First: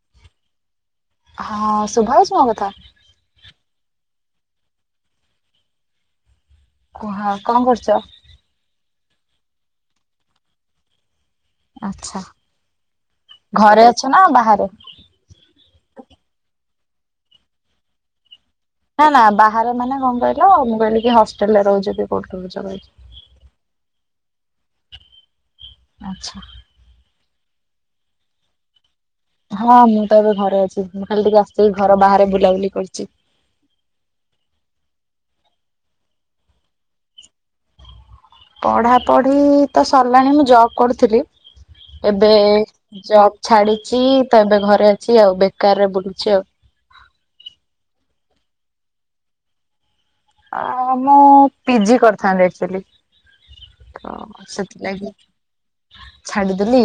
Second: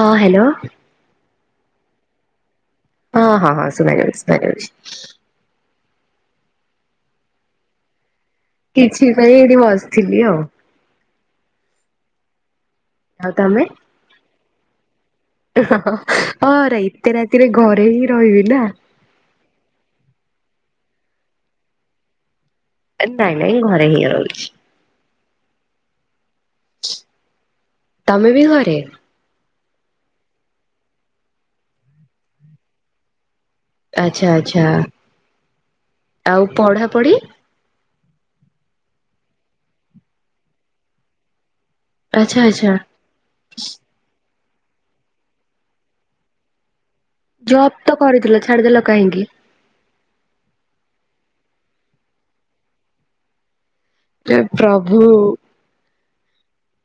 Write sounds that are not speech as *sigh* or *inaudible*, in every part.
ହଁ ହାଲୋ। ହଁ ଶୁଭା ହୋଉଛି ମୋ କଥା। ହଁ ହଁ ହଁ ଶୁଣା ଯାଉଛି ଶୁଣା ଯାଉଛି। କୁହ କଣ କରୁଛ? କିଛି ପାଇଁ ଏଇଠି ବସିଥିଲି ଆଉ ଆଛା ଆଉ ଘରେ ଅଛ ନା ବାହାରେ। ହଁରେ ଏତେ ରାତିରେ ଘରେ ହିଁ ରହିବି ନା। ନା ନା ବାହାରେ ମାନେ କଣ କହିଲ ମୁଁ କହିଲି କି ହଷ୍ଟେଲ ରେ ରହୁଚନ୍ତି କୋଉଠି ରହୁଚ *unintelligible* ନାଇଁ ନାଇଁ ଘରେ ହିଁ ରହୁଛି। ଆଚ୍ଛା। ତମେ ବି ଘରେ। ହଁ ମୁଁ ତ ଏବେ ଘରେ ଅଛି ମୁଁ ଖାଲି ଟିକେ ଆସିଛି ଘର ବାହାରେ ବୁଲାବୁଲି କରୁଚି। ଆଚ୍ଛା ଆଚ୍ଛା ଆଉ ପଢ଼ାପଢି। ପଢା ପଢି ତ ସରିଲାଣି ମୁଁ ଜବ୍ କରୁଥିଲି। ଏବେ ଆଚ୍ଛା ଆଚ୍ଛା। ଜବ୍ ଛାଡିଛି ତ ଏବେ ଘରେ ଅଛି ଆଉ ବେକାରରେ ବୁଲୁଛି ଆଉ ଜବ୍ ତ କରିଥିଲ ଛାଡିଦେଲ କାହିଁକି? ଆ ମୁଁ ପି ଜି କରିଥାନ୍ତି ଆକୁଚାଲି। ହେ ପ୍ରଭୁ। ଛାଡିଦେଲି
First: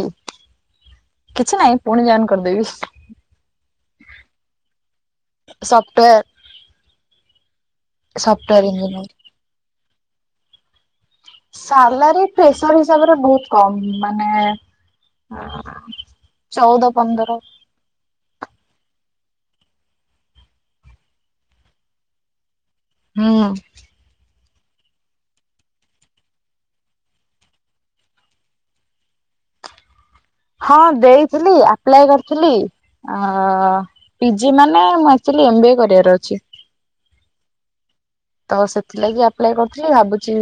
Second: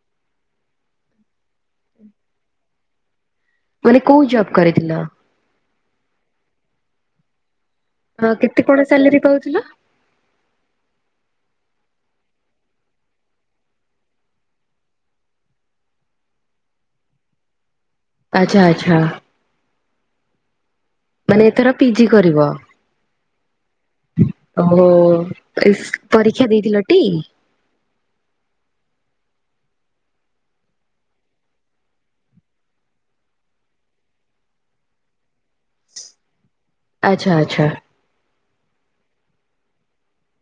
କିଛି ନାଇଁ ପୁଣି ଯଇନି କରିଦେବି। ବୋଲି କୋଉ ଜବ୍ କରିଥିଲ। ସଫ୍ଟୱେର୍ ହଁ କେତେ କଣ ସାଲେରୀ ପାଉଥିଲ? ସାଲେରୀ ପ୍ରେସର ହିସାବରେ ବହୁତ କମ ମାନେ ଚଉଦ ପନ୍ଦର ଆଚ୍ଛା ଆଚ୍ଛା ମାନେ ଏଥର ପି ଜି କରିବ। ହୁଁ। ଓହୋ ଇସି ପରୀକ୍ଷା ଦେଇଥିଲଟି। ହଁ ଦେଇଥିଲି ଆପ୍ଲାଏ କରିଥିଲି। ଆଁ ପି ଜି ମାନେ ମୁଁ ଆଚୁଆଲି ଏମ ବି ଏ କରିବାର ଅଛି। ଆଚ୍ଛା ଆଚ୍ଛା। ତ ସେଥିଲାଗି ଆପ୍ଲାଏ କରୁଥିଲ ଭାବୁଛି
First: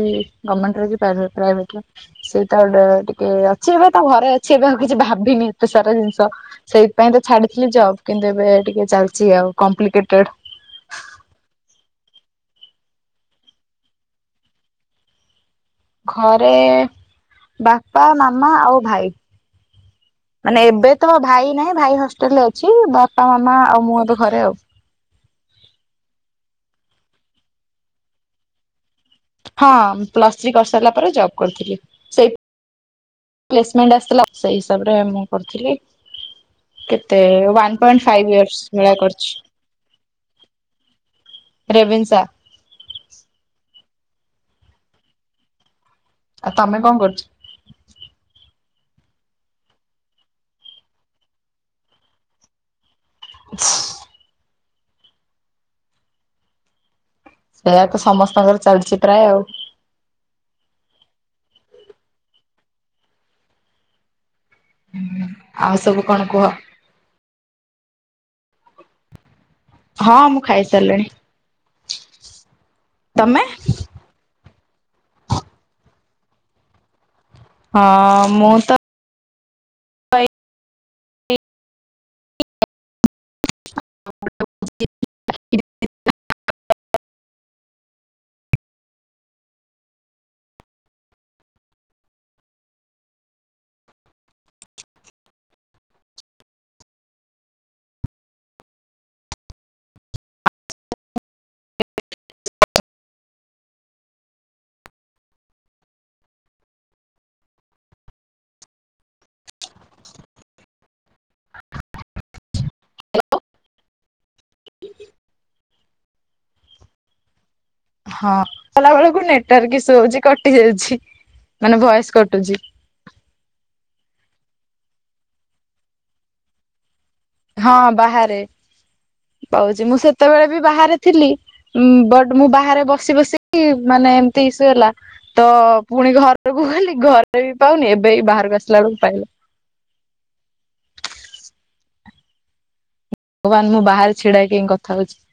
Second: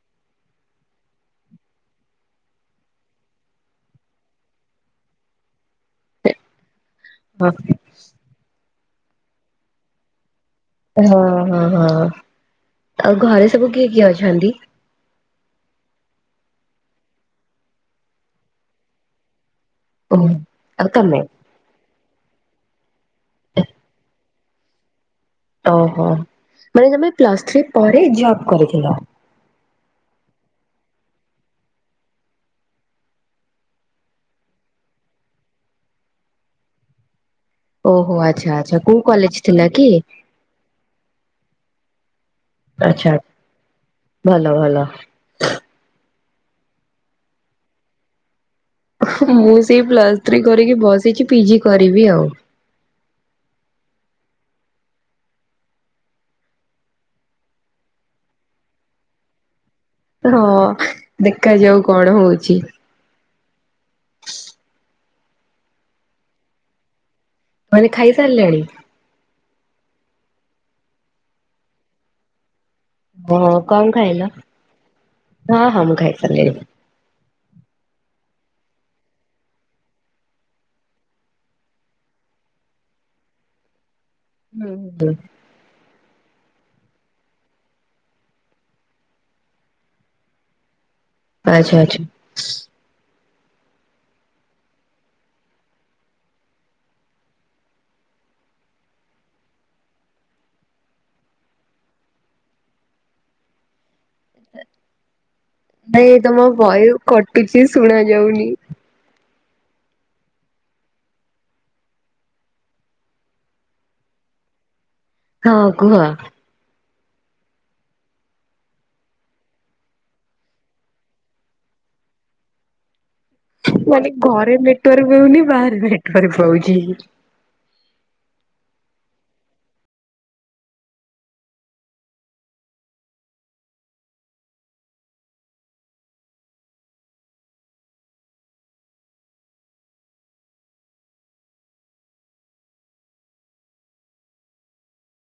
ଗମେଣ୍ଟରେ କି ପ୍ରାଇଭେଟରେ ସେଇଟା ଗୋଟେ ଟିକେ ଅଛି ଏବେ ତା ଘରେ ଅଛି ଏବେ ଆଉ କିଛି ଭାବିନି ଏତେ ସାରା ଜିନିଷ ଷ ସେଇଥିପାଇଁ ତ ହଁ। ଛାଡିଥିଲି ଜବ୍ କିନ୍ତୁ ଏବେ ଟିକେ ଚାଲିଛି ଆଉ କପ୍ଲିକେଟେଡ ହଁ ହଁ ହଁ ଆଉ ଘରେ ସବୁ କିଏ କିଏ ଅଛନ୍ତି? ଘରେ ବାପା ମାମା ଆଉ ଭାଇ। ମୁଁ। ମାନେ ଆଉ ଏବେ ତ ତମେ ଭାଇ ନାଇଁ ଭାଇ ହଷ୍ଟେଲ ରେ ଅଛି ବାପା ମାମା ଆଉ ମୁଁ ଏବେ ଘରେ ଆଉ ଓହୋ ମାନେ ତମେ ପ୍ଲସ୍ ଥ୍ରୀ ପରେ ଜବ କରିଥିଲ? ହଁ ପ୍ଲସ୍ ଥ୍ରୀ କରିସାରିଲା ପରେ ଜବ୍ କରିଥିଲି ସେଇ ପ୍ଲେସମେଣ୍ଟ୍ ଆସିଥିଲା ସେଇ ହିସାବରେ ମୁ କରିଥିଲି କେ ଟୁ ପଏଣ୍ଟ ଓହୋ ଫାଇଭ ଆଚ୍ଛା ଇଅର୍ସ ଆଚ୍ଛା ଭଳିଆ କୋଉ କଲେଜ କରିଛି ଥିଲା କି ରେଭେନ୍ସା ଆଛା ଭଲ ଭଲ। ଆଉ ତମେ କଣ କରୁଛ? ମୁଁ ସେଇ ପ୍ଲସ୍ ଥ୍ରୀ କରିକି ବସିଛି ପିଜି କରିବି ଆଉ ହ ସେଇଆ ତ ସମସ୍ତଙ୍କର ଚାଲିଛି ପ୍ରାୟ ଆଉ ହଁ ଦେଖାଯାଉ କଣ ହଉଛି? ହୁଁ ଆଉ ସବୁ କଣ କୁହ? ମୁଁ କହିଲି ଖାଇ ସାରିଲେଣି? ହଁ ମୁଁ ଖାଇ ସାରିଲିଣି। ହ ହଁ କଣ ଖାଇଲା ହଁ ହଁ ମୁଁ ଖାଇ ସାରିଲିଣି। ହଁ ମୁଁ ତ ହୁଁ। ଆଚ୍ଛା ଆଚ୍ଛା। ନାଇ ତମ ଭଏସ କଟୁଛି ଶୁଣା ଯାଉନି? ହଁ କୁହ? ହଁ କଲା ବେଳକୁ ନେଟାର୍ ଇସୁ ହଉଛି କଟି ଯାଉଛି ମାନେ ଭୟସ କଟୁଛି। ମାନେ ଘରେ ନେଟୱାର୍କ ହଉନି ବାହାରେ ନେଟୱାର୍କ ପାଉଛି। ହଁ ବାହାରେ ପାଉଛି ମୁଁ ସେତେବେଳେ ବି ବାହାରେ ଥିଲି। ବଟ ମୁଁ ବାହାରେ ବସି ବସିି ମାନେ ଏମତି ଇସୁ ହେଲା। ତ ପୁଣି ଘରକୁ ଗଲି ଘରେ ବି ପାଉନି ଏବେ ବାହାରକୁ ଆସିଲା ବେଳକୁ ପାଇଲା। ଭଗବାନ ମୁଁ ବାହାରେ ଛିଡା ହେଇକି କଥା ହଉଛି।